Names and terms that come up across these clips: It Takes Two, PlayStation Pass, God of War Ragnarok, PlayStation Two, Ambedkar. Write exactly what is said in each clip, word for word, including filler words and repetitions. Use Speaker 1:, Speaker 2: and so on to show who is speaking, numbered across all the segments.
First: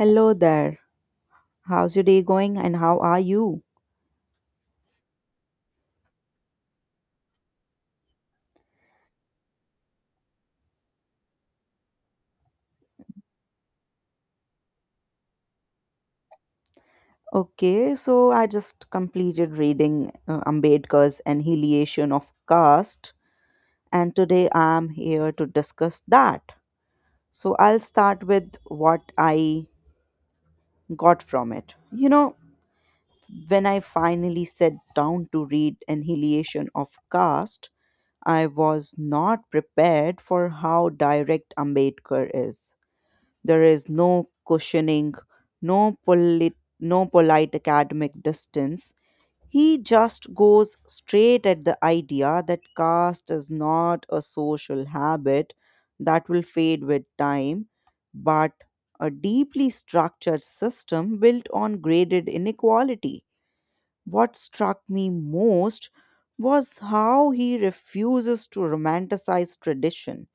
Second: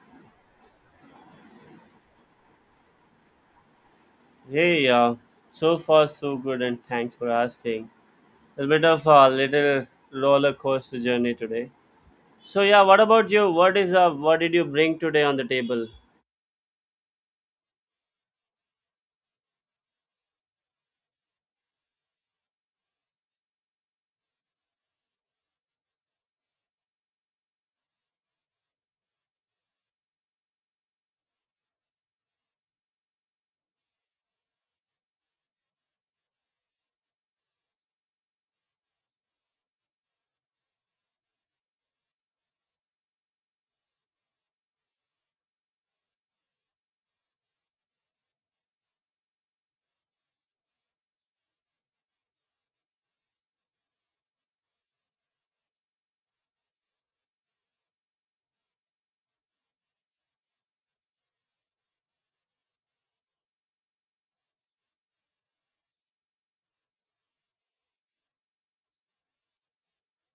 Speaker 1: Hello there. How's your day going and how are you?
Speaker 2: Hey, uh, so far so good, and thanks for asking. A bit of a little roller coaster journey today. So yeah, what about you? What is uh, what did you bring today on the table?
Speaker 1: Okay, so I just completed reading uh, Ambedkar's Annihilation of Caste, and today I'm here to discuss that. So I'll start with what I got from it. You know, when I finally sat down to read Annihilation of Caste, I was not prepared for how direct Ambedkar is. There is no cushioning, no, polite, no polite academic distance. He just goes straight at the idea that caste is not a social habit that will fade with time, but a deeply structured system built on graded inequality. What struck me most was how he refuses to romanticize tradition.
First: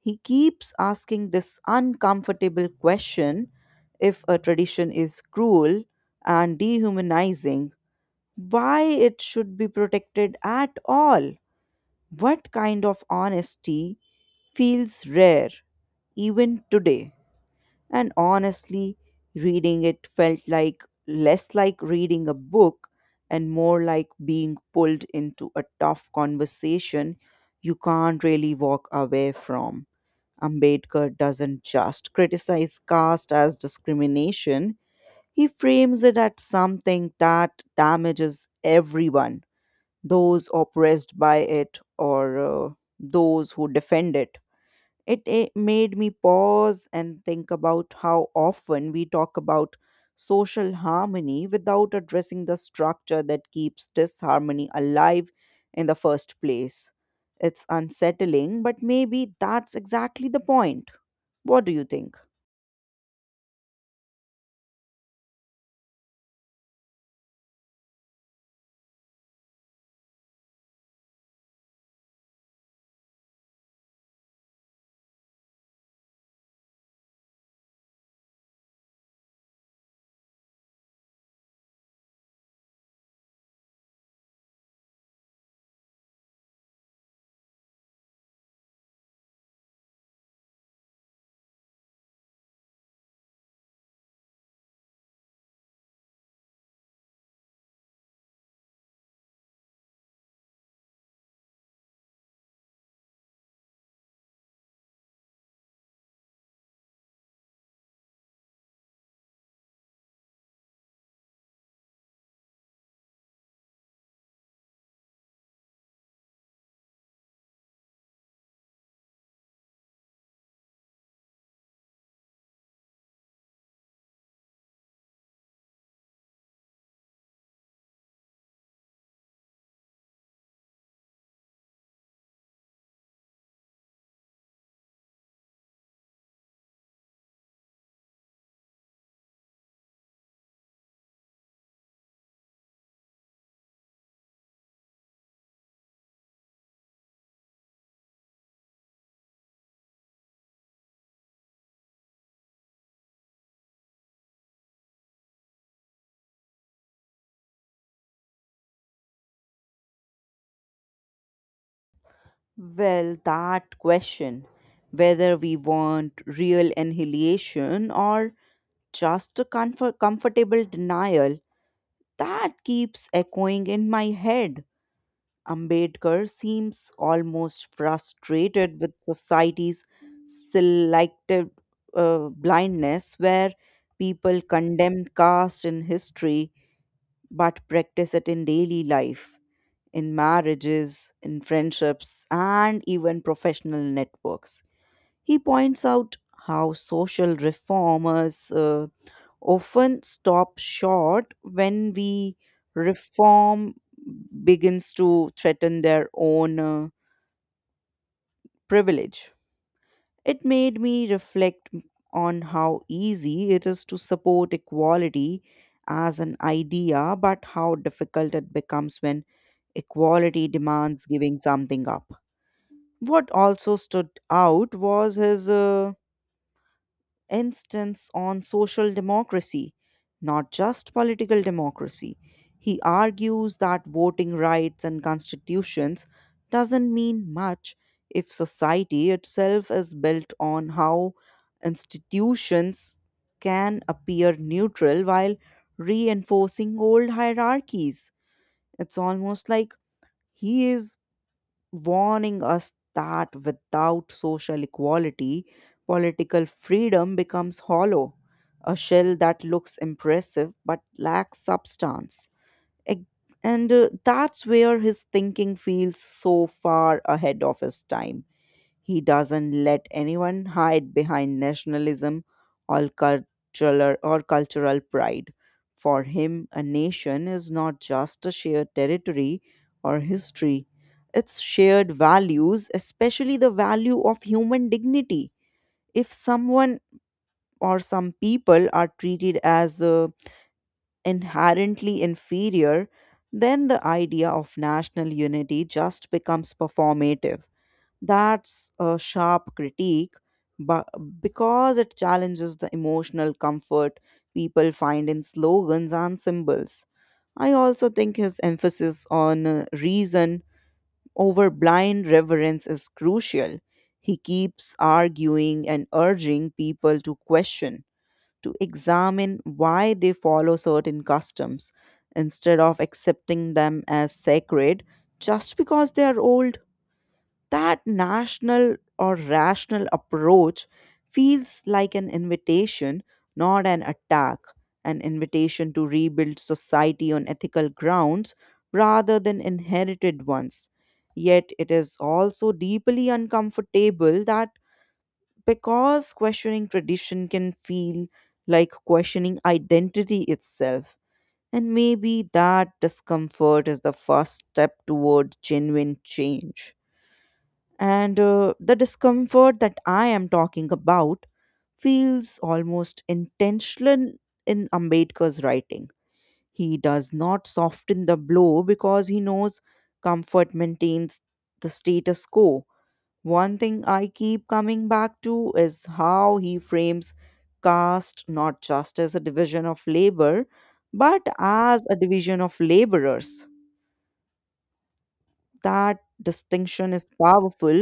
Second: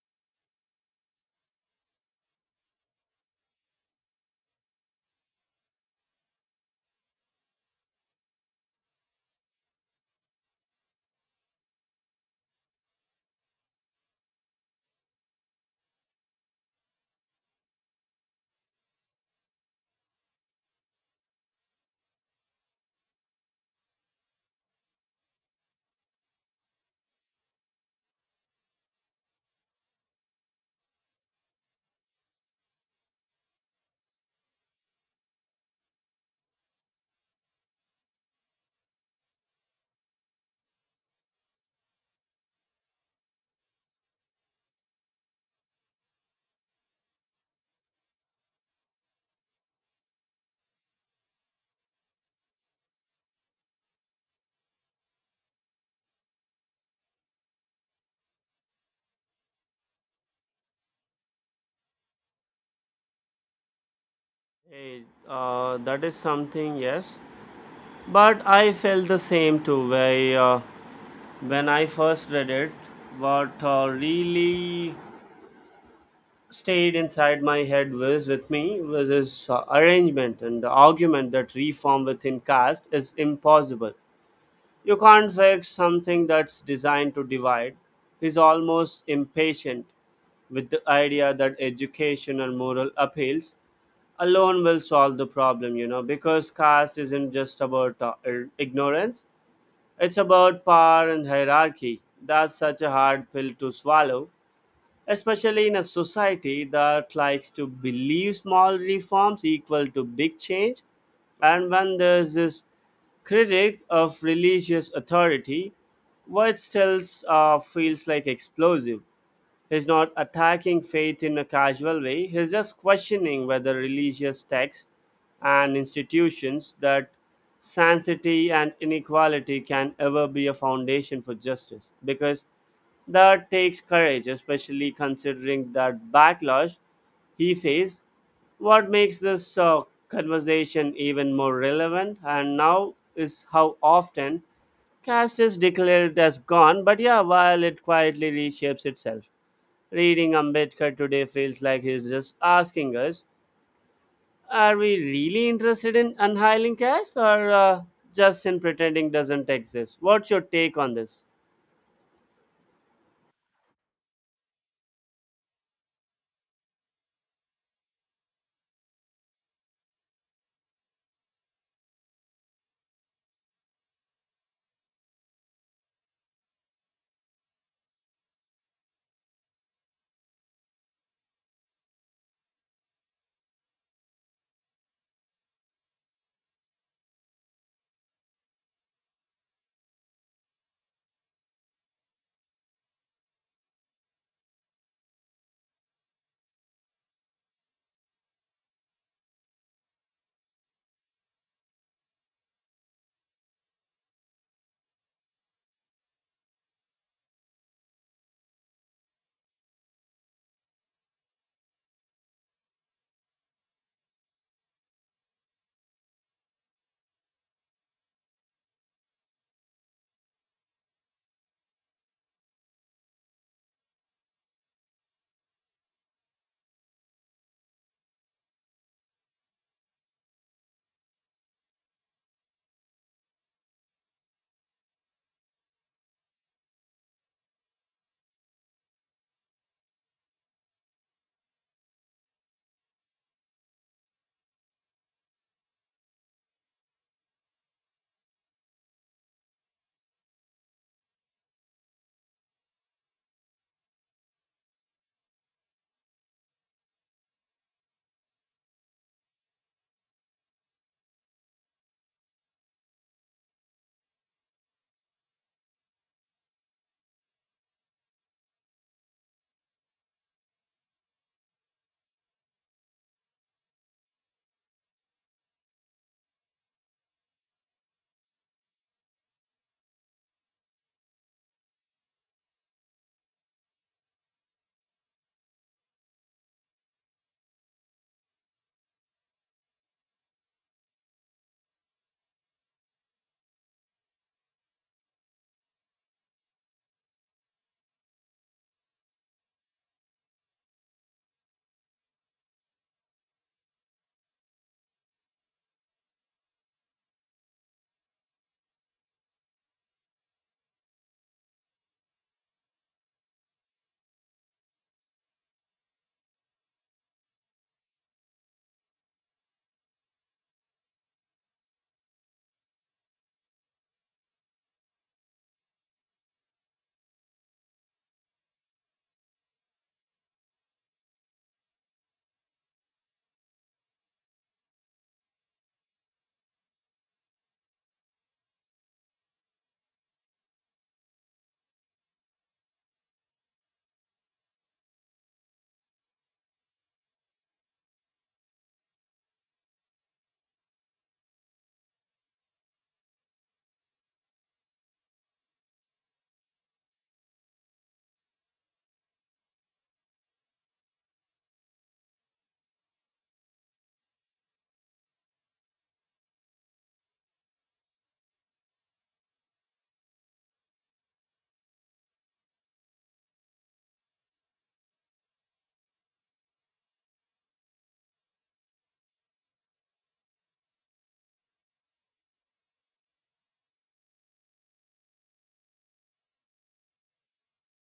Speaker 1: He keeps asking this uncomfortable question: if a tradition is cruel and dehumanizing, why it should be protected at all. What kind of honesty feels rare even today? And honestly, reading it felt like less like reading a book and more like being pulled into a tough conversation you can't really walk away from. Ambedkar doesn't just criticize caste as discrimination, he frames it as something that damages everyone, those oppressed by it or uh, those who defend it. It, eh, made me pause and think about how often we talk about social harmony without addressing the structure that keeps disharmony alive in the first place. It's unsettling, but maybe that's exactly the point. What do you think?
Speaker 2: Hey, uh, that is something, yes. But I felt the same too. Where uh, When I first read it, what uh, really stayed inside my head was with me was this uh, arrangement and the argument that reform within caste is impossible. You can't fix something that's designed to divide. He's almost impatient with the idea that education and moral appeals alone will solve the problem, you know, because caste isn't just about uh, ir- ignorance, it's about power and hierarchy. That's such a hard pill to swallow, especially in a society that likes to believe small reforms equal to big change. And when there's this critic of religious authority, what still uh, feels like explosive. He's not attacking faith in a casual way, he's just questioning whether religious texts and institutions that sanctity and inequality can ever be a foundation for justice. Because that takes courage, especially considering that backlash he faced. What makes this uh, conversation even more relevant and now is how often caste is declared as gone, but yeah, while it quietly reshapes itself. Reading Ambedkar today feels like he's just asking us, are we really interested in unhiling caste or uh, just in pretending doesn't exist? What's your take on this?
Speaker 1: Well, that question, whether we want real annihilation or just a comfort- comfortable denial, that keeps echoing in my head. Ambedkar seems almost frustrated with society's selective uh, blindness, where people condemn caste in history but practice it in daily life, in marriages, in friendships, and even professional networks. He points out how social reformers uh, often stop short when we reform begins to threaten their own uh, privilege. It made me reflect on how easy it is to support equality as an idea, but how difficult it becomes when equality demands giving something up. What also stood out was his uh, instance, on social democracy, not just political democracy. He argues that voting rights and constitutions doesn't mean much if society itself is built on how institutions can appear neutral while reinforcing old hierarchies. It's almost like he is warning us that without social equality, political freedom becomes hollow, a shell that looks impressive but lacks substance. Ag- And uh, that's where his thinking feels so far ahead of his time. He doesn't let anyone hide behind nationalism or cultural or cultural pride. For him, a nation is not just a shared territory or history. It's shared values, especially the value of human dignity. If someone or some people are treated as uh, inherently inferior, then the idea of national unity just becomes performative. That's a sharp critique, but because it challenges the emotional comfort people find in slogans and symbols. I also think his emphasis on uh, reason over blind reverence is crucial. He keeps arguing and urging people to question, to examine why they follow certain customs instead of accepting them as sacred just because they are old. That national or rational approach feels like an invitation, not an attack, an invitation to rebuild society on ethical grounds rather than inherited ones. Yet it is also deeply uncomfortable, that because questioning tradition can feel like questioning identity itself. And maybe that discomfort is the first step toward genuine change. And uh, the discomfort that I am talking about feels almost intentional in Ambedkar's writing. He does not soften the blow because he knows comfort maintains the status quo. One thing I keep coming back to is how he frames caste not just as a division of labor, but as a division of laborers. That distinction is powerful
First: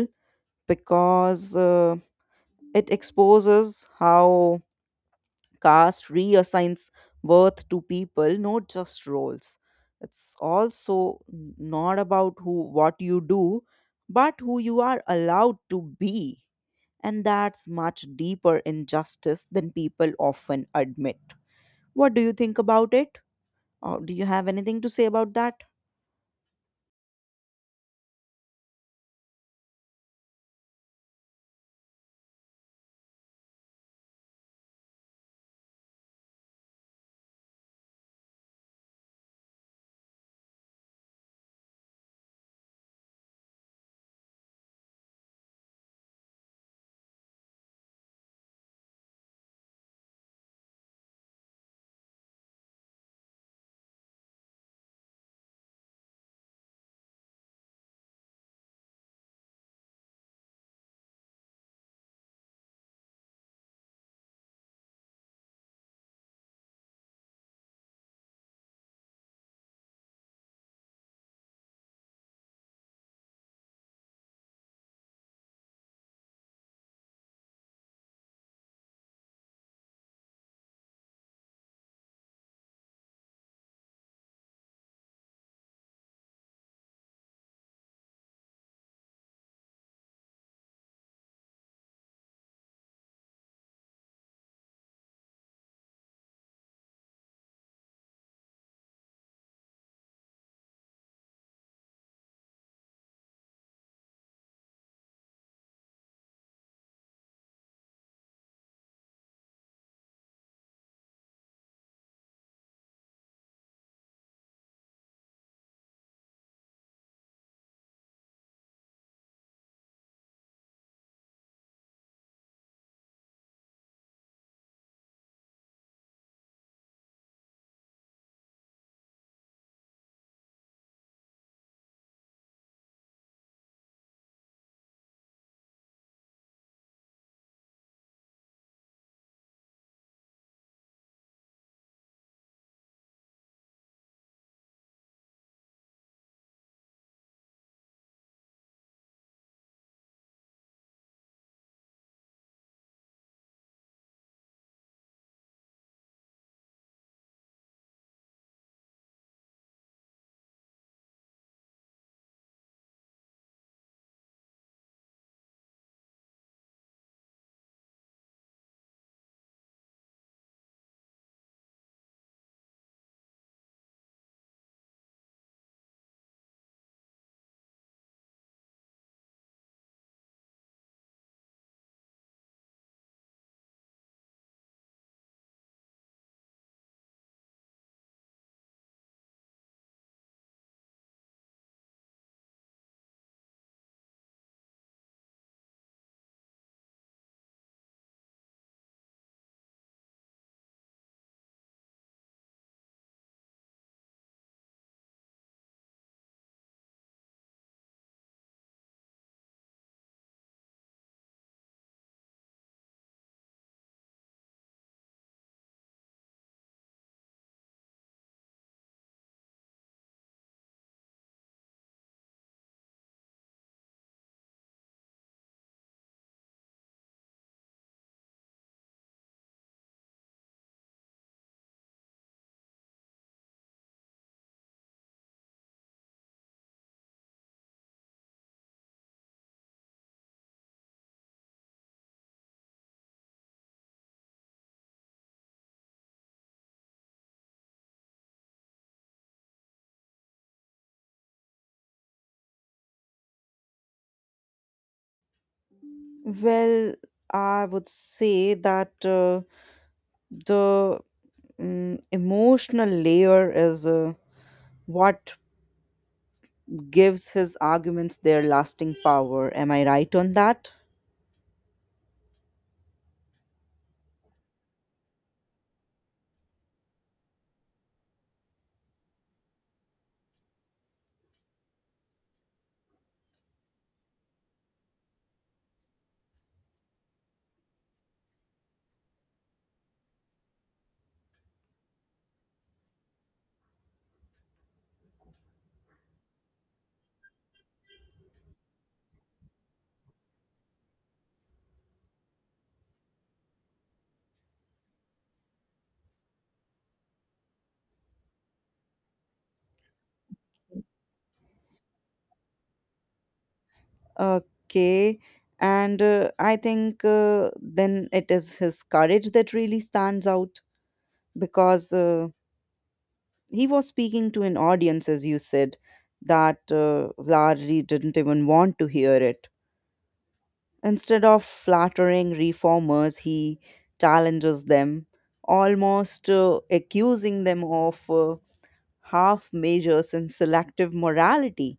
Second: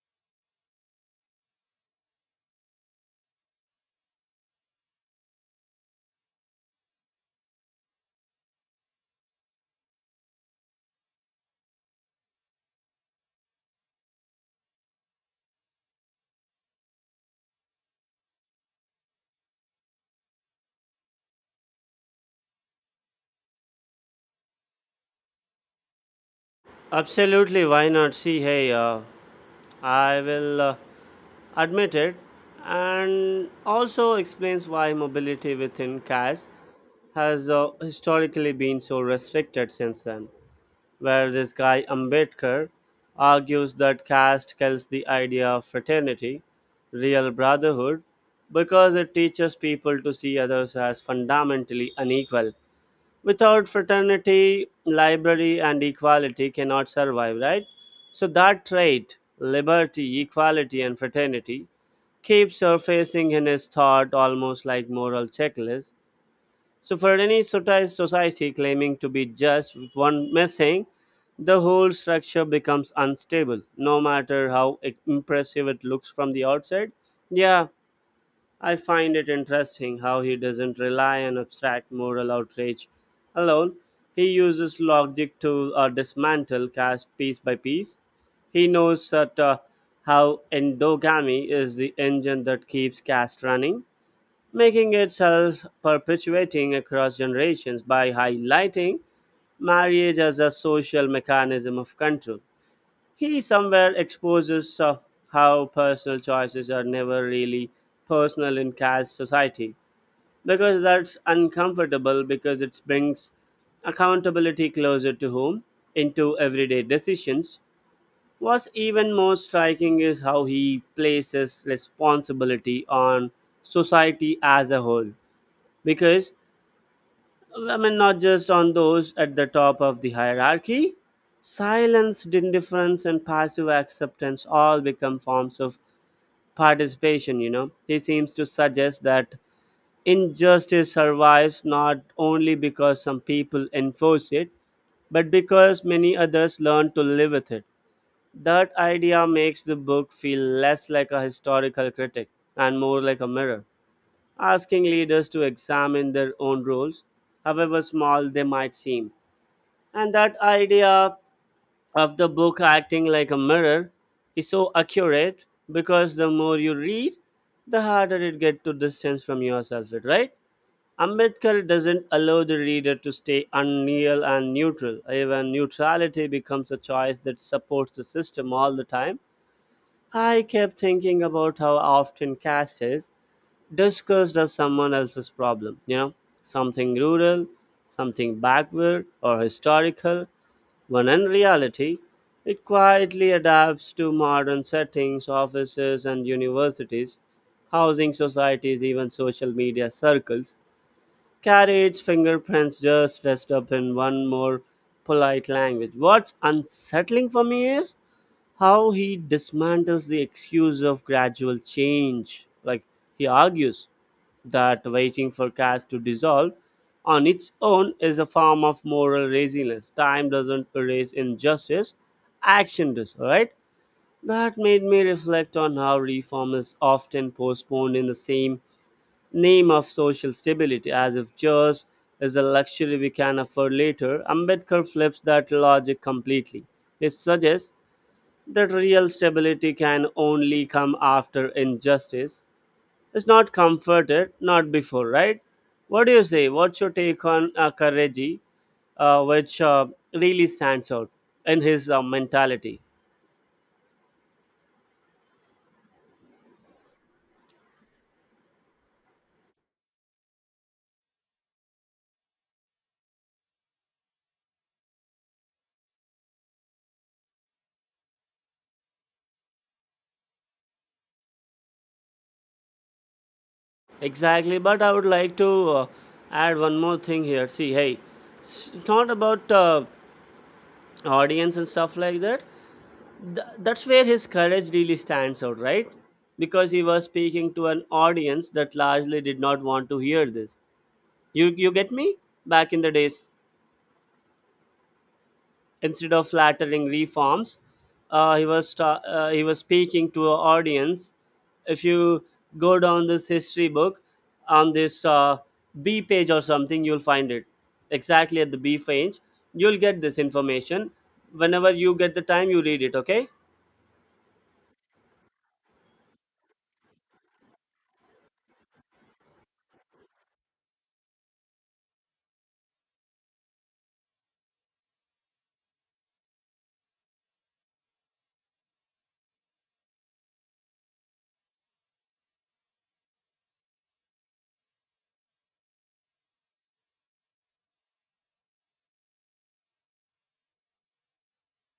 Speaker 1: because. Uh, It exposes how caste reassigns worth to people, not just roles. It's also not about who what you do, but who you are allowed to be. And that's much deeper injustice than people often admit. What do you think about it? Or do you have anything to say about that?
Speaker 2: Absolutely, why not? See, hey, uh, I will uh, admit it, and also explains why mobility within cash has uh, historically been so restricted since then. Where this guy Ambedkar argues that caste kills the idea of fraternity, real brotherhood, because it teaches people to see others as fundamentally unequal. Without fraternity, library and equality cannot survive, right? So that trait liberty, equality, and fraternity keeps surfacing in his thought almost like moral checklist. So for any soci- society claiming to be just, with one missing, the whole structure becomes unstable, no matter how i- impressive it looks from the outside. Yeah, I find it interesting how he doesn't rely on abstract moral outrage alone. He uses logic to uh, dismantle caste piece by piece. He knows that uh, how endogamy is the engine that keeps caste running, making it self perpetuating across generations by highlighting marriage as a social mechanism of control. He somewhere exposes uh, how personal choices are never really personal in caste society, because that's uncomfortable, because it brings accountability closer to home, into everyday decisions. What's even more striking is how he places responsibility on society as a whole, because I mean, not just on those at the top of the hierarchy. Silence, indifference, and passive acceptance all become forms of participation, you know. He seems to suggest that injustice survives not only because some people enforce it, but because many others learn to live with it. That idea makes the book feel less like a historical critic and more like a mirror, asking leaders to examine their own roles, however small they might seem. And that idea of the book acting like a mirror is so accurate, because the more you read, the harder it gets to distance from yourself, it right? Ambedkar doesn't allow the reader to stay unreal and neutral. Even neutrality becomes a choice that supports the system all the time. I kept thinking about how often caste is discussed as someone else's problem, you know, something rural, something backward or historical, when in reality, it quietly adapts to modern settings, offices and universities, housing societies, even social media circles, carry its fingerprints just dressed up in one more polite language. What's unsettling for me is how he dismantles the excuse of gradual change. Like, he argues that waiting for caste to dissolve on its own is a form of moral laziness. Time doesn't erase injustice, action does, right? That made me reflect on how reform is often postponed in the same name of social stability, as if just is a luxury we can afford later. Ambedkar flips that logic completely. He suggests that real stability can only come after injustice. It's not comforted, not before, right? What do you say? What's your take on uh, Kareji, uh, which uh, really stands out in his uh, mentality?
Speaker 1: Well, I would say that uh, the mm, emotional layer is uh, what gives his arguments their lasting power. Am I right on that?
Speaker 2: Exactly, but I would like to uh, add one more thing here. See, hey, it's not about uh, audience and stuff like that. Th- that's where his courage really stands out, right? Because he was speaking to an audience that largely did not want to hear this. You you get me, back in the days, instead of flattering reforms, uh, he was ta- uh, he was speaking to an audience. If you go down this history book on this uh, b page or something, you'll find it exactly at the b page. You'll get this information whenever you get the time, you read it, okay?
Speaker 1: Okay. And uh, I think uh, then it is his courage that really stands out because uh, he was speaking to an audience, as you said, that uh, largely didn't even want to hear it. Instead of flattering reformers, he challenges them, almost uh, accusing them of uh, half measures and selective morality.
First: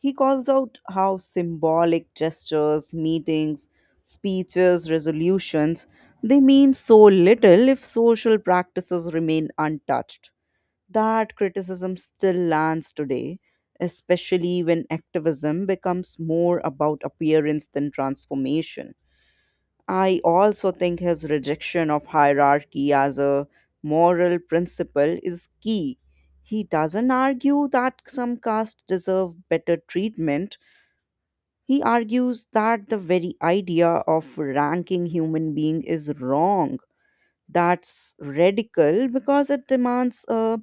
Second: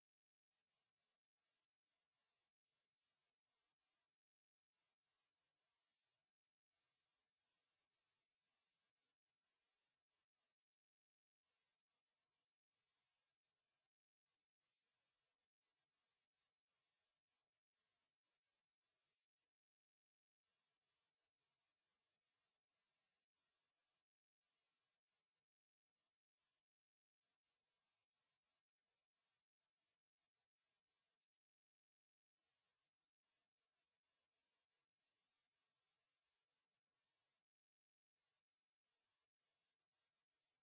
Speaker 1: He calls out how symbolic gestures, meetings, speeches, resolutions, they mean so little if social practices remain untouched. That criticism still lands today, especially when activism becomes more about appearance than transformation. I also think his rejection of hierarchy as a moral principle is key. He doesn't argue that some castes deserve better treatment, he argues that the very idea of ranking human being is wrong. That's radical because it demands a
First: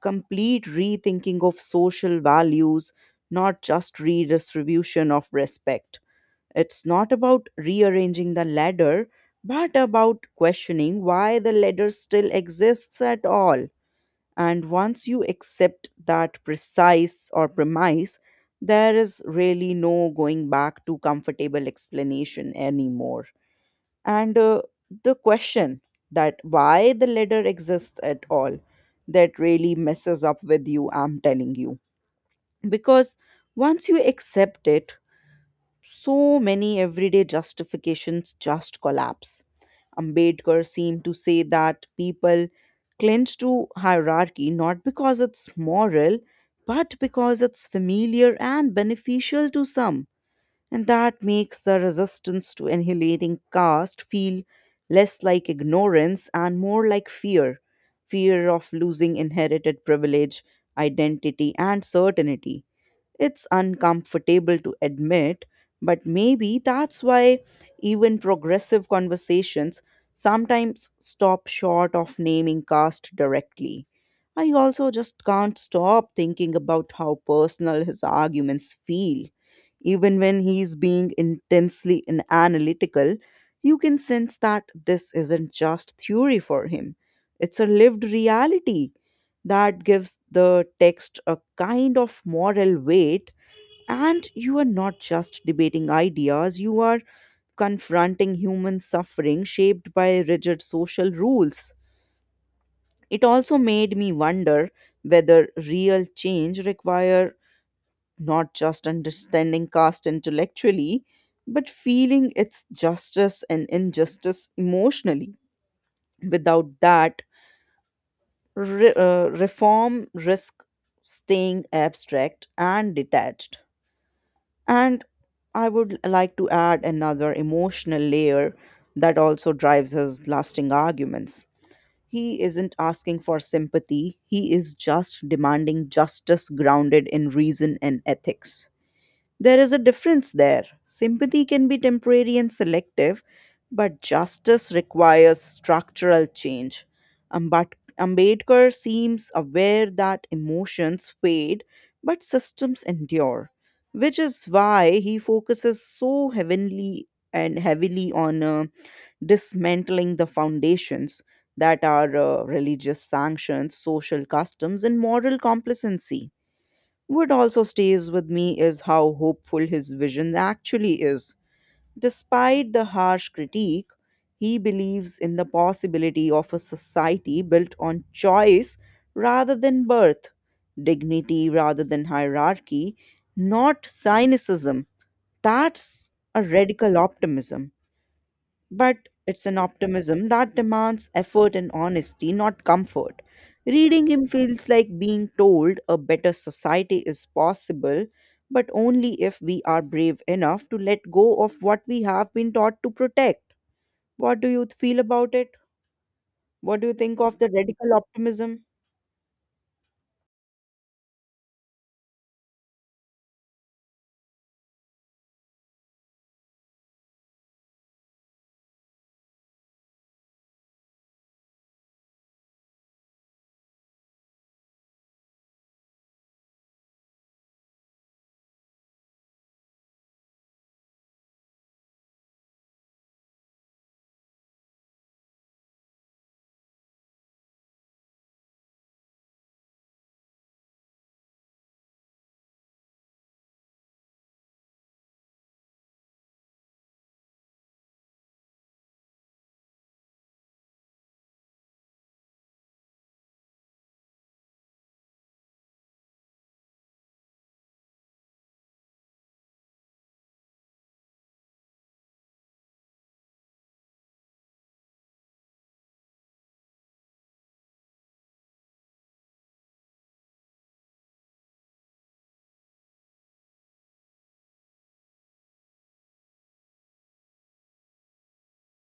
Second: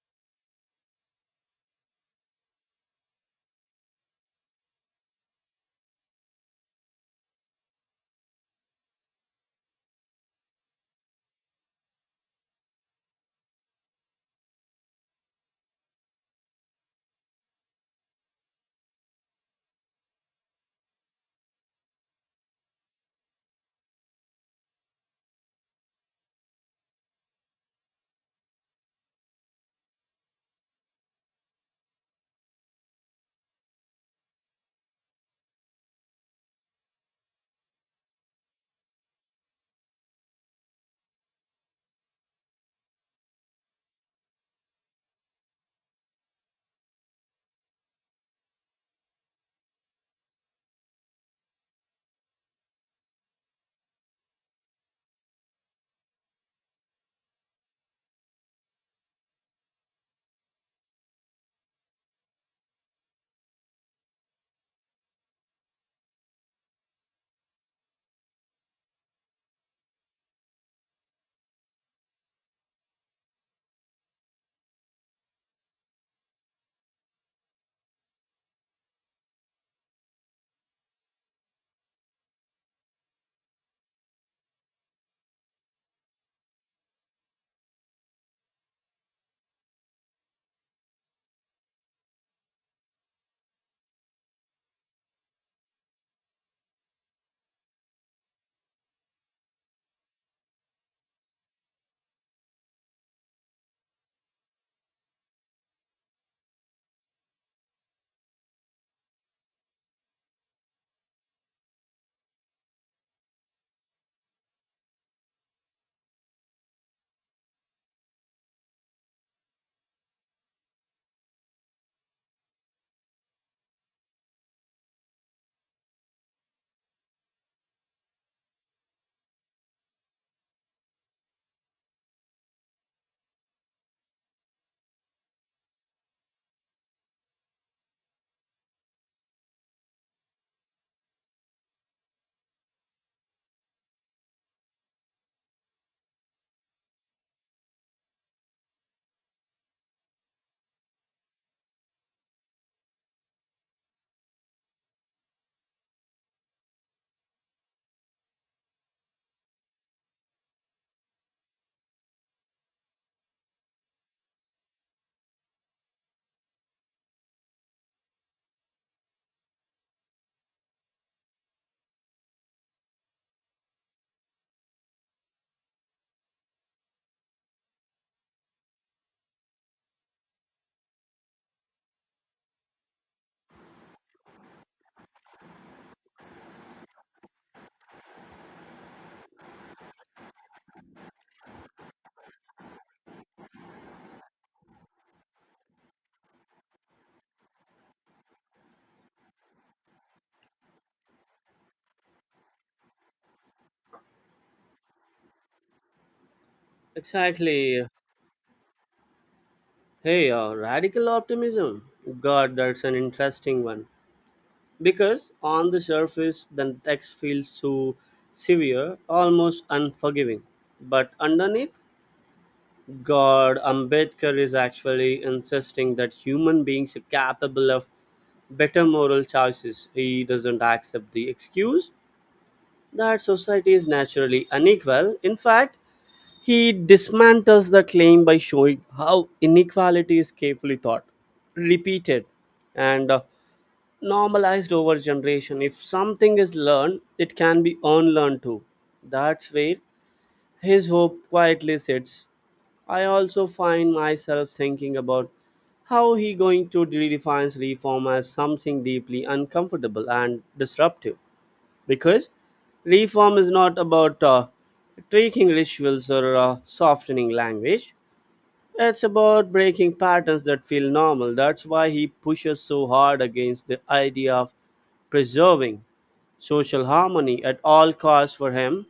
Speaker 1: complete rethinking of social values, not just redistribution of respect. It's not about rearranging the ladder, but about questioning why the ladder still exists at all. And once you accept that precise or premise, there is really no going back to comfortable explanation anymore. And uh, the question that why the ladder exists at all, that really messes up with you, I'm telling you. Because once you accept it, so many everyday justifications just collapse. Ambedkar seemed to say that people clinch to hierarchy not because it's moral, but because it's familiar and beneficial to some. And that makes the resistance to annihilating caste feel less like ignorance and more like fear, fear of losing inherited privilege, identity, and certainty. It's uncomfortable to admit, but maybe that's why even progressive conversations sometimes stop short of naming caste directly. I also just can't stop thinking about how personal his arguments feel. Even when he's being intensely in- analytical, you can sense that this isn't just theory for him, it's a lived reality that gives the text a kind of moral weight. And you are not just debating ideas, you are confronting human suffering shaped by rigid social rules. It also made me wonder whether real change require not just understanding caste intellectually, but feeling its justice and injustice emotionally. Without that, Re- uh, reform risk staying abstract and detached. And I would like to add another emotional layer that also drives his lasting arguments. He isn't asking for sympathy, he is just demanding justice grounded in reason and ethics. There is a difference there. Sympathy can be temporary and selective, but justice requires structural change. Ambat- Ambedkar seems aware that emotions fade, but systems endure, which is why he focuses so heavenly and heavily on uh, dismantling the foundations that are uh, religious sanctions, social customs, and moral complacency. What also stays with me is how hopeful his vision actually is. Despite the harsh critique, he believes in the possibility of a society built on choice rather than birth, dignity rather than hierarchy, not cynicism. That's a radical optimism, but it's an optimism that demands effort and honesty, not comfort. Reading him feels like being told a better society is possible, but only if we are brave enough to let go of what we have been taught to protect. What do you feel about it? What do you think of the
Speaker 2: Exactly.
Speaker 1: radical optimism?
Speaker 2: hey uh, radical optimism, god, that's an interesting one. Because on the surface, the text feels so severe, almost unforgiving. But underneath, god, Ambedkar is actually insisting that human beings are capable of better moral choices. He doesn't accept the excuse that society is naturally unequal. In fact, he dismantles the claim by showing how inequality is carefully thought, repeated, and uh, normalized over generation. If something is learned, it can be unlearned too. That's where his hope quietly sits. I also find myself thinking about how he going to redefines reform as something deeply uncomfortable and disruptive. Because reform is not about uh, tweaking rituals or uh, softening language. It's about breaking patterns that feel normal. That's why he pushes so hard against the idea of preserving social harmony at all costs, for him.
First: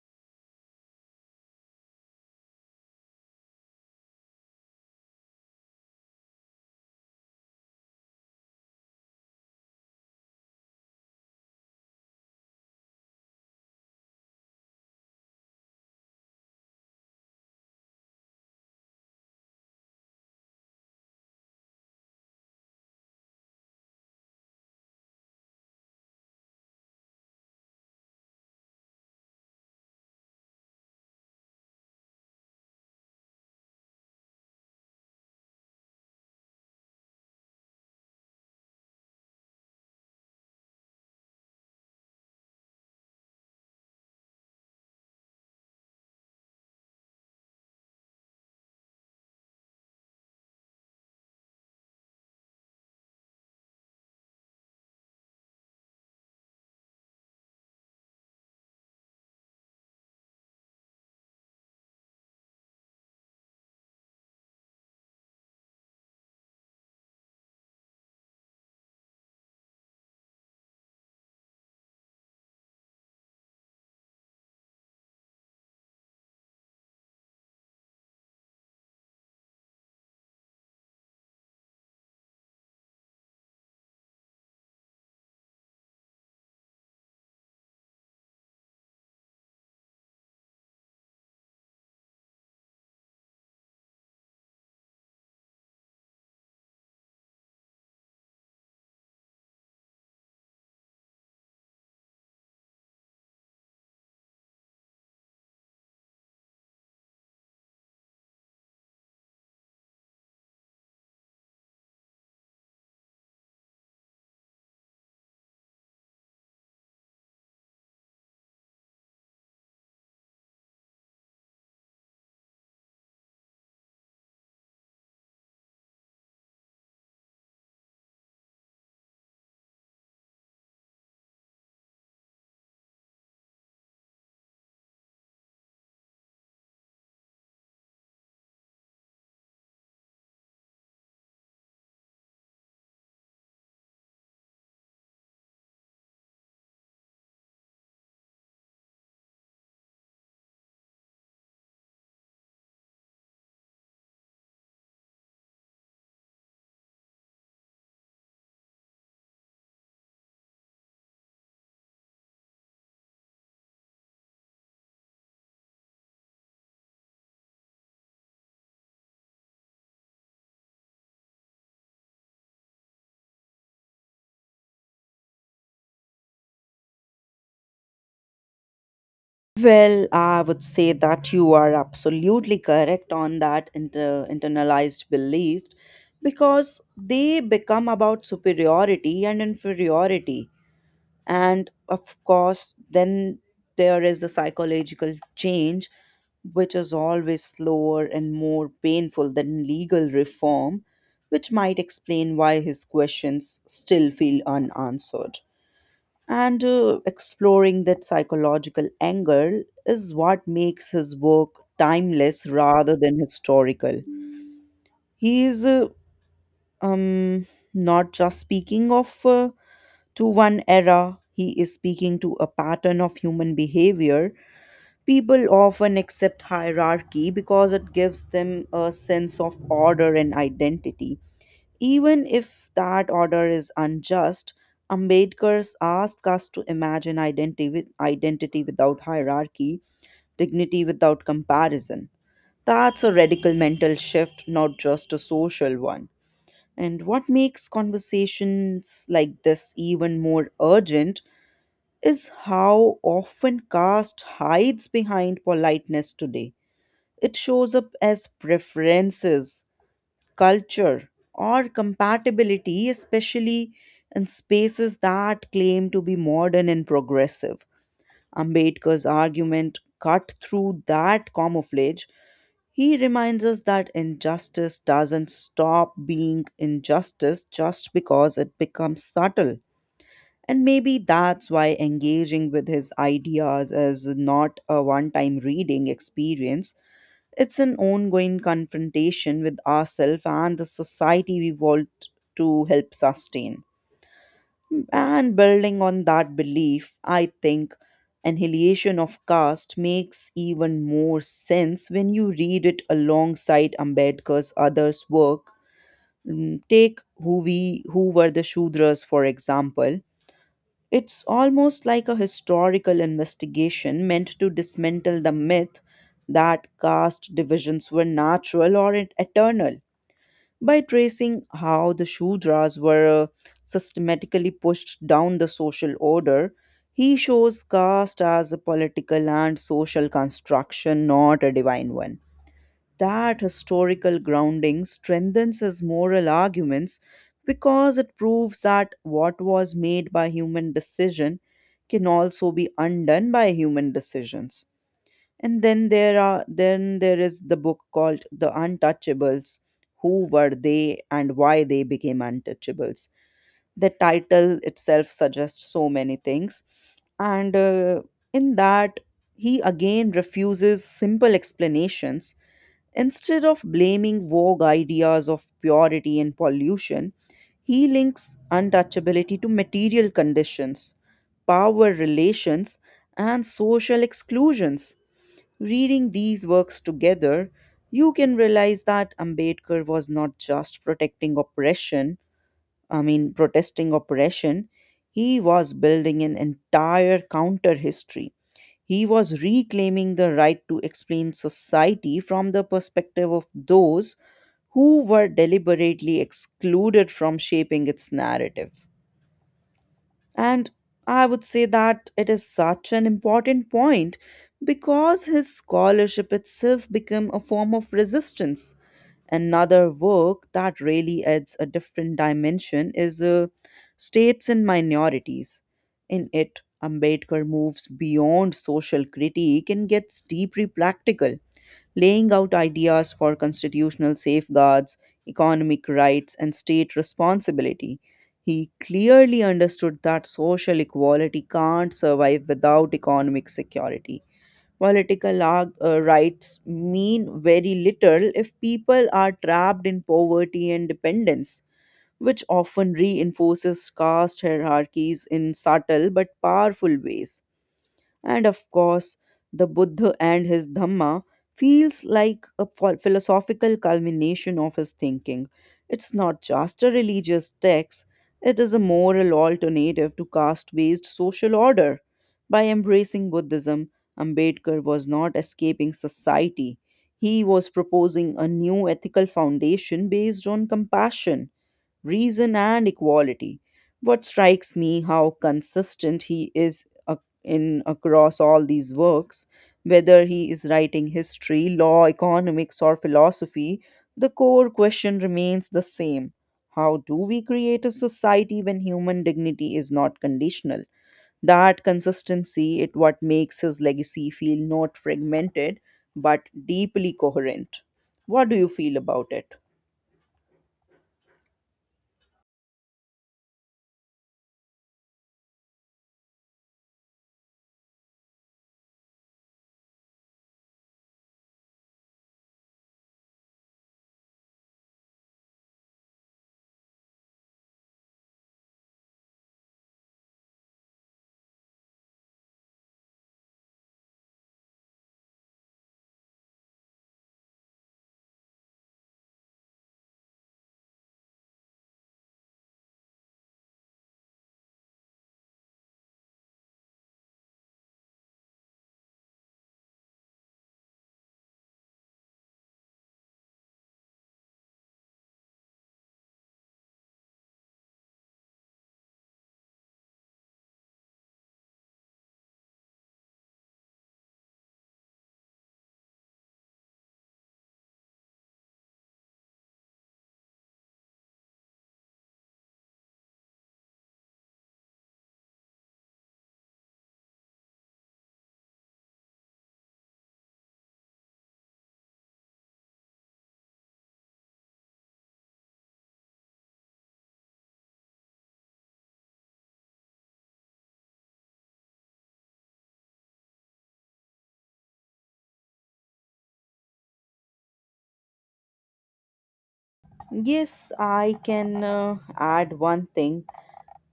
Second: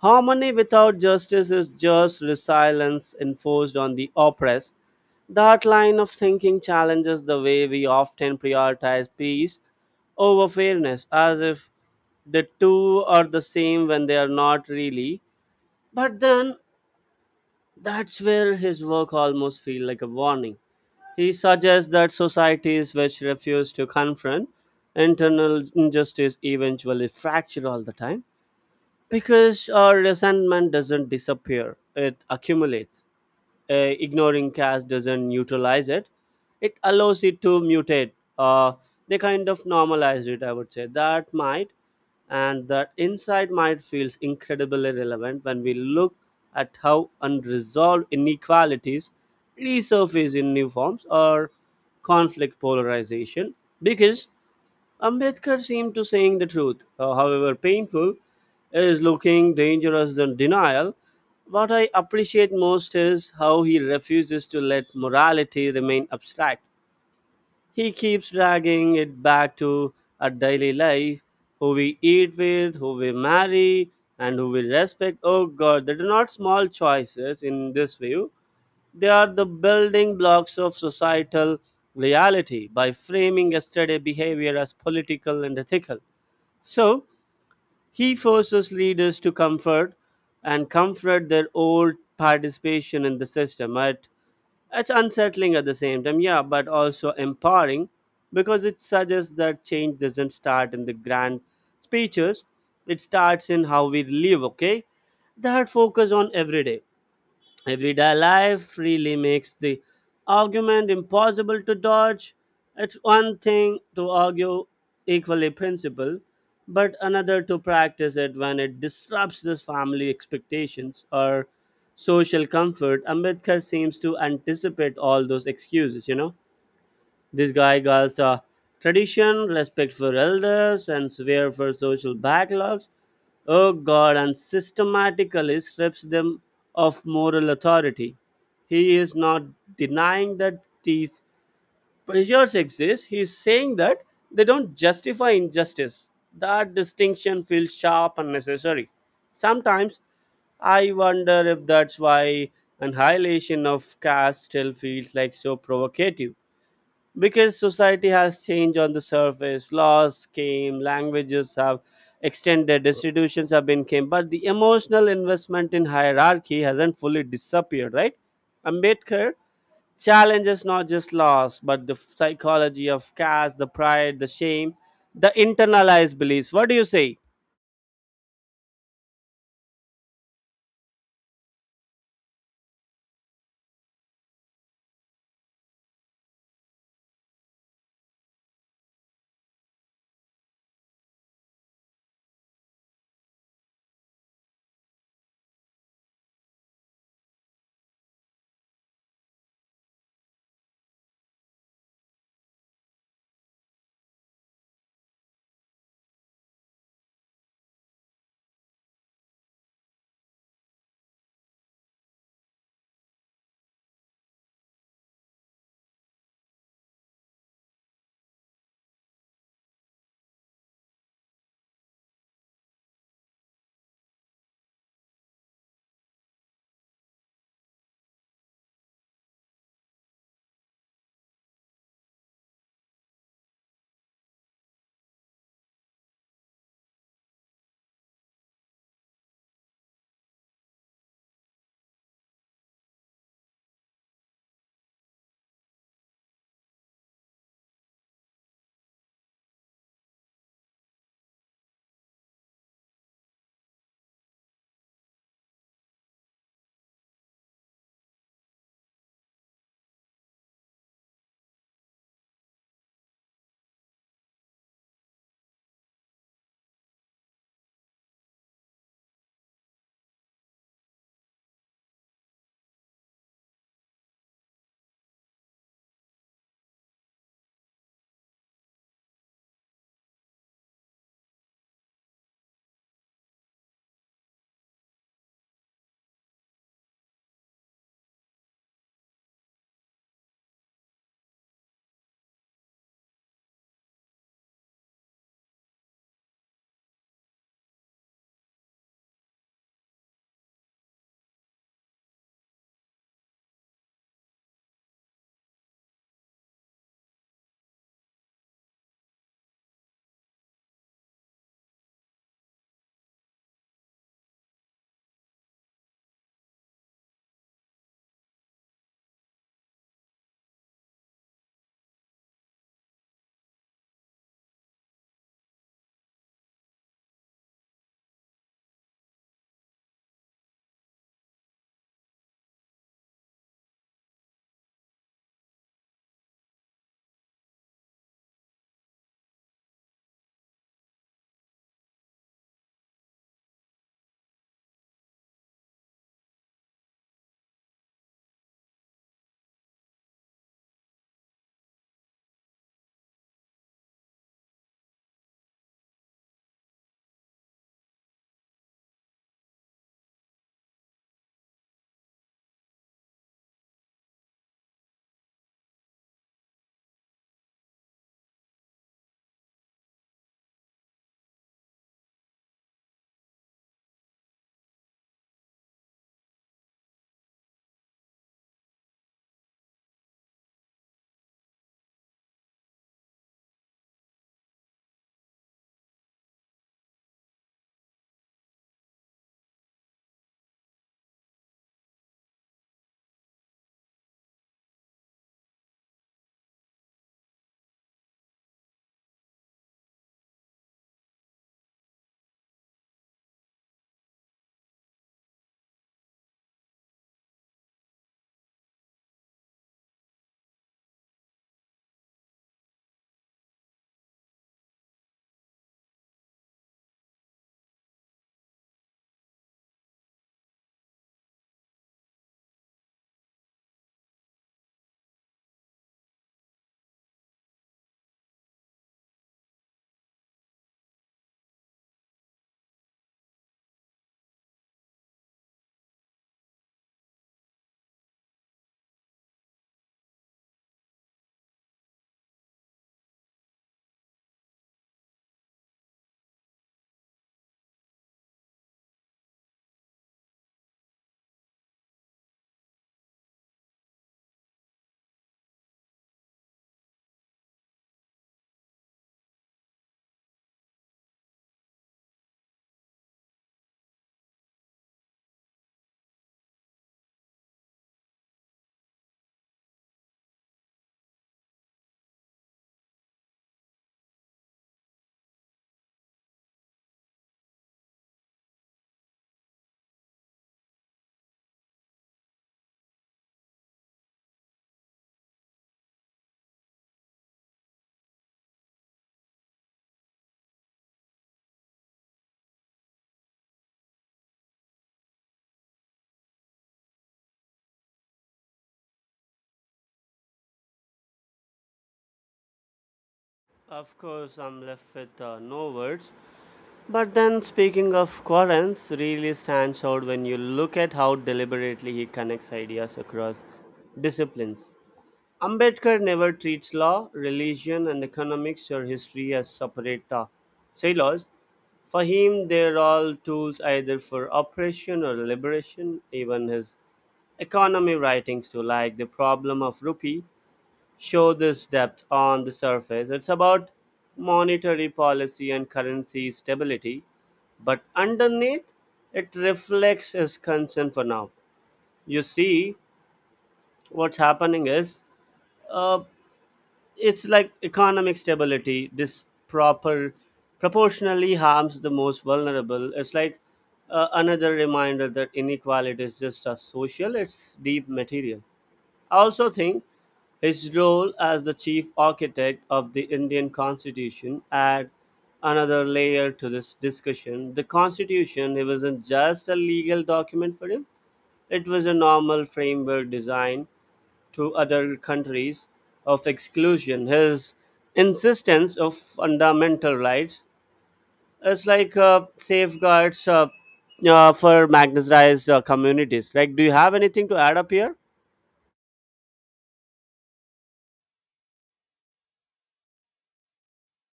Speaker 2: Harmony without justice is just resilience enforced on the oppressed. That line of thinking challenges the way we often prioritize peace over fairness, as if the two are the same, when they are not really. But then that's where his work almost feels like a warning. He suggests that societies which refuse to confront internal injustice eventually fracture all the time, because our resentment doesn't disappear, it accumulates. Uh, ignoring cash doesn't neutralize it, it allows it to mutate, uh, they kind of normalize it, I would say that might. And that insight might feels incredibly relevant when we look at how unresolved inequalities resurface in new forms or conflict polarization, because Ambedkar seemed to saying the truth, uh, however painful, is looking dangerous than denial. What I appreciate most is how he refuses to let morality remain abstract. He keeps dragging it back to our daily life, who we eat with, who we marry, and who we respect. Oh god, there are not small choices in this view, they are the building blocks of societal reality, by framing yesterday behavior as political and ethical. So he forces leaders to comfort and comfort their old participation in the system. It, it's unsettling at the same time, yeah, but also empowering, because it suggests that change doesn't start in the grand speeches, it starts in how we live, okay? That focus on everyday Everyday life really makes the argument impossible to dodge. It's one thing to argue equally principle, but another to practice it when it disrupts this family expectations or social comfort. Ambedkar seems to anticipate all those excuses, you know, this guy got uh, tradition, respect for elders, and swear for social backlogs. Oh god, and systematically strips them of moral authority. He is not denying that these pressures exist. He is saying that they don't justify injustice. That distinction feels sharp and necessary. Sometimes I wonder if that's why annihilation of caste still feels like so provocative, because society has changed on the surface, laws came, languages have extended, institutions have been came, but the emotional investment in hierarchy hasn't fully disappeared, right? Ambedkar challenges not just laws but the psychology of caste, the pride, the shame, the internalized beliefs. What do you say?
Speaker 1: Well, I would say that you are absolutely correct on that inter- internalized belief, because they become about superiority and inferiority. And of course, then there is the psychological change, which is always slower and more painful than legal reform, which might explain why his questions still feel unanswered. And uh, exploring that psychological angle is what makes his work timeless rather than historical. He is uh, um, not just speaking of uh, to one era, he is speaking to a pattern of human behavior. People often accept hierarchy because it gives them a sense of order and identity. Even if that order is unjust, Ambedkar's asks us to imagine identity, with, identity without hierarchy, dignity without comparison. That's a radical mental shift, not just a social one. And what makes conversations like this even more urgent is how often caste hides behind politeness today. It shows up as preferences, culture, or compatibility, especially in spaces that claim to be modern and progressive. Ambedkar's argument cut through that camouflage. He reminds us that injustice doesn't stop being injustice just because it becomes subtle. And maybe that's why engaging with his ideas is not a one time reading experience. It's an ongoing confrontation with ourselves and the society we want to help sustain. And building on that belief, I think Annihilation of Caste makes even more sense when you read it alongside Ambedkar's others' work. Mm, Take who we who were the Shudras, for example. It's almost like a historical investigation meant to dismantle the myth that caste divisions were natural or et- eternal by tracing how the Shudras were uh, systematically pushed down the social order. He shows caste as a political and social construction, not a divine one. That historical grounding strengthens his moral arguments, because it proves that what was made by human decision can also be undone by human decisions. And then there are then there is the book called The Untouchables. Who were they, and why they became untouchables? The title itself suggests so many things. And uh, In that, he again refuses simple explanations. Instead of blaming vogue ideas of purity and pollution, he links untouchability to material conditions, power relations, and social exclusions. Reading these works together, you can realize that Ambedkar was not just protecting oppression, I mean, protesting oppression. He was building an entire counter history. He was reclaiming the right to explain society from the perspective of those who were deliberately excluded from shaping its narrative. And I would say that it is such an important point, because his scholarship itself became a form of resistance. Another work that really adds a different dimension is uh, States and Minorities. In it, Ambedkar moves beyond social critique and gets deeply practical, laying out ideas for constitutional safeguards, economic rights, and state responsibility. He clearly understood that social equality can't survive without economic security. Political ar- uh, rights mean very little if people are trapped in poverty and dependence, which often reinforces caste hierarchies in subtle but powerful ways. And of course, the Buddha and his Dhamma feels like a pho- philosophical culmination of his thinking. It's not just a religious text, it is a moral alternative to caste based social order. By embracing Buddhism, Ambedkar was not escaping society. He was proposing a new ethical foundation based on compassion, reason and equality. What strikes me how consistent he is ac- in across all these works, whether he is writing history, law, economics, or philosophy, the core question remains the same. How do we create a society when human dignity is not conditional? That consistency is what makes his legacy feel not fragmented, but deeply coherent. What do you feel about it?
Speaker 2: Of course, I'm left with uh, no words. But then, speaking of Quarren's, really stands out when you look at how deliberately he connects ideas across disciplines. Ambedkar never treats law, religion, and economics or history as separate uh, silos. For him, they're all tools either for oppression or liberation. Even his economy writings to, like the problem of rupee, show this depth on the surface. It's about monetary policy and currency stability, but underneath, it reflects his concern for now. You see, what's happening is, uh, it's like economic stability, this proper proportionally harms the most vulnerable. It's like uh, another reminder that inequality is just a social, it's deep material. I also think his role as the chief architect of the Indian Constitution adds another layer to this discussion. The Constitution, it wasn't just a legal document for him, it was a normal framework designed to other countries of exclusion. His insistence of fundamental rights is like uh, safeguards uh, uh, for marginalized uh, communities. Like, do you have anything to add up here?
Speaker 1: Yes, I can uh, add one thing,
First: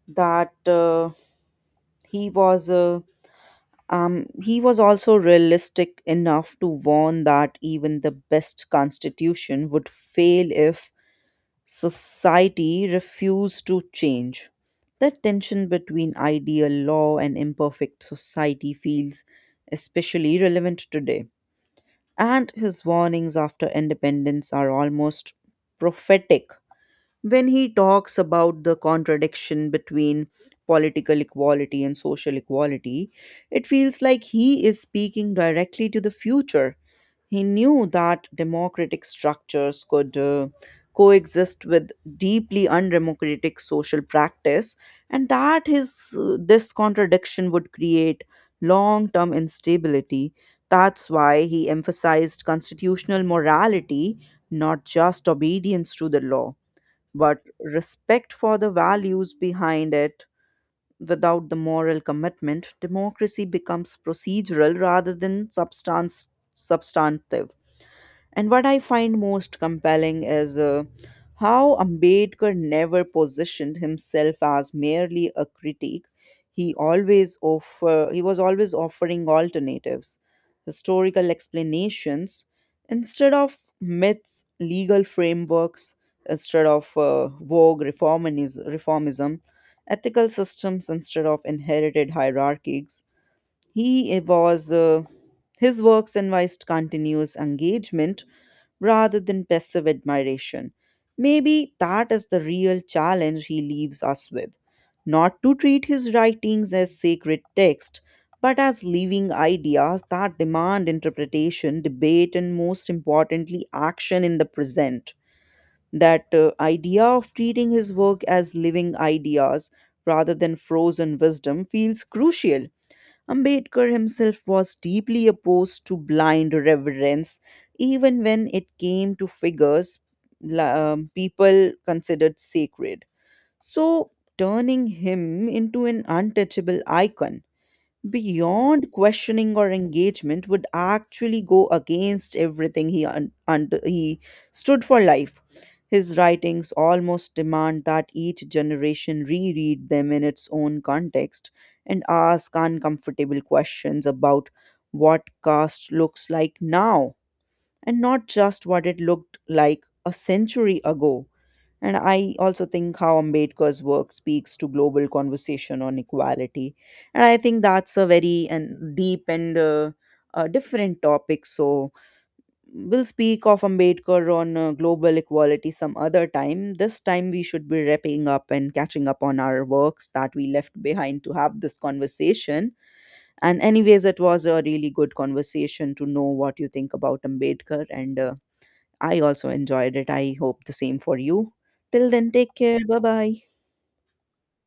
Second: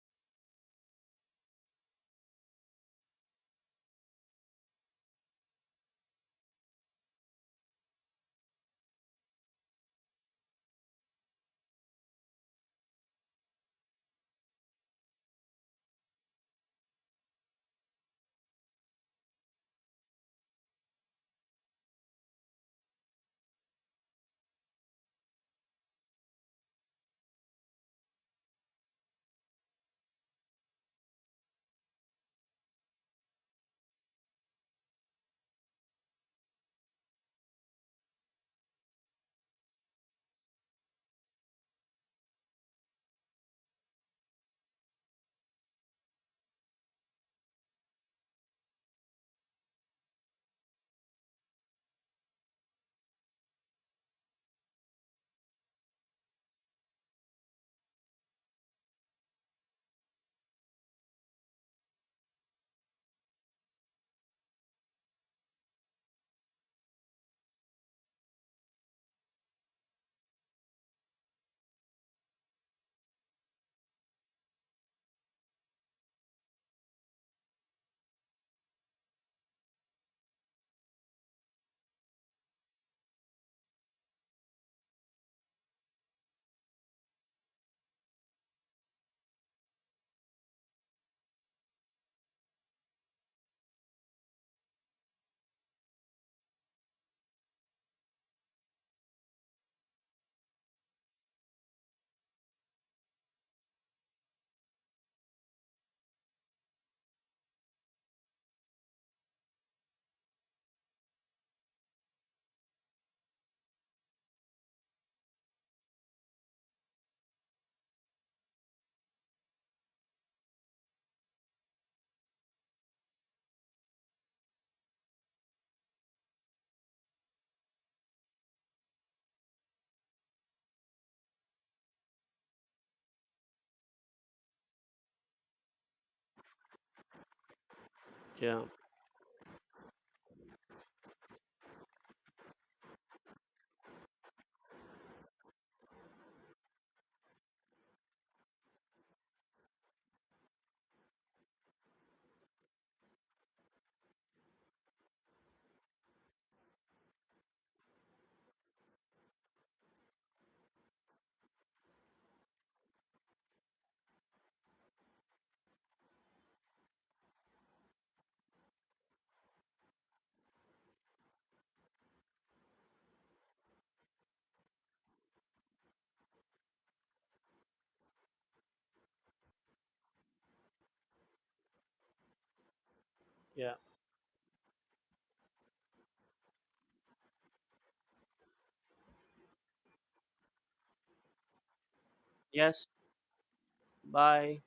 Speaker 1: that uh, he was uh, um, he was also realistic enough to warn that even the best constitution would fail if society refused to change. The tension between ideal law and imperfect society feels especially relevant today. And his warnings after independence are almost prophetic. When he talks about the contradiction between political equality and social equality, it feels like he is speaking directly to the future. He knew that democratic structures could uh, coexist with deeply undemocratic social practice, and that his uh, this contradiction would create long-term instability. That's why he emphasized constitutional morality, not just obedience to the law but respect for the values behind it. Without the moral commitment democracy becomes procedural rather than substance substantive. And what I find most compelling is uh, how Ambedkar never positioned himself as merely a critic. He always offer, he was always offering alternatives, historical explanations instead of myths, legal frameworks instead of uh, vogue reformism, reformism, ethical systems instead of inherited hierarchies. He was uh, His works invite continuous engagement rather than passive admiration. Maybe that is the real challenge he leaves us with: not to treat his writings as sacred text, but as living ideas that demand interpretation, debate, and most importantly, action in the present. That uh, idea of treating his work as living ideas rather than frozen wisdom feels crucial. Ambedkar himself was deeply opposed to blind reverence, even when it came to figures la- um, people considered sacred. So, turning him into an untouchable icon
Speaker 2: Yeah.
Speaker 1: beyond questioning or engagement would actually go against everything he un- under- he stood for life. His writings almost demand that each generation reread them in its own context and ask uncomfortable questions about what caste looks like now, and not just what it looked like a century ago. And I also think how Ambedkar's work speaks to global conversation on equality. And I think that's a very and deep and uh, uh, different topic. So we'll speak of Ambedkar on uh, global equality some other time. This time we should be wrapping up and catching up on our works that we left behind to have this conversation. And
Speaker 2: Yeah.
Speaker 1: anyways, it was a really good conversation to know what you think about Ambedkar, and. Uh, I also enjoyed it. I hope the same for you. Till then, take care.
Speaker 2: Yes.
Speaker 1: Bye bye.
Speaker 2: Bye.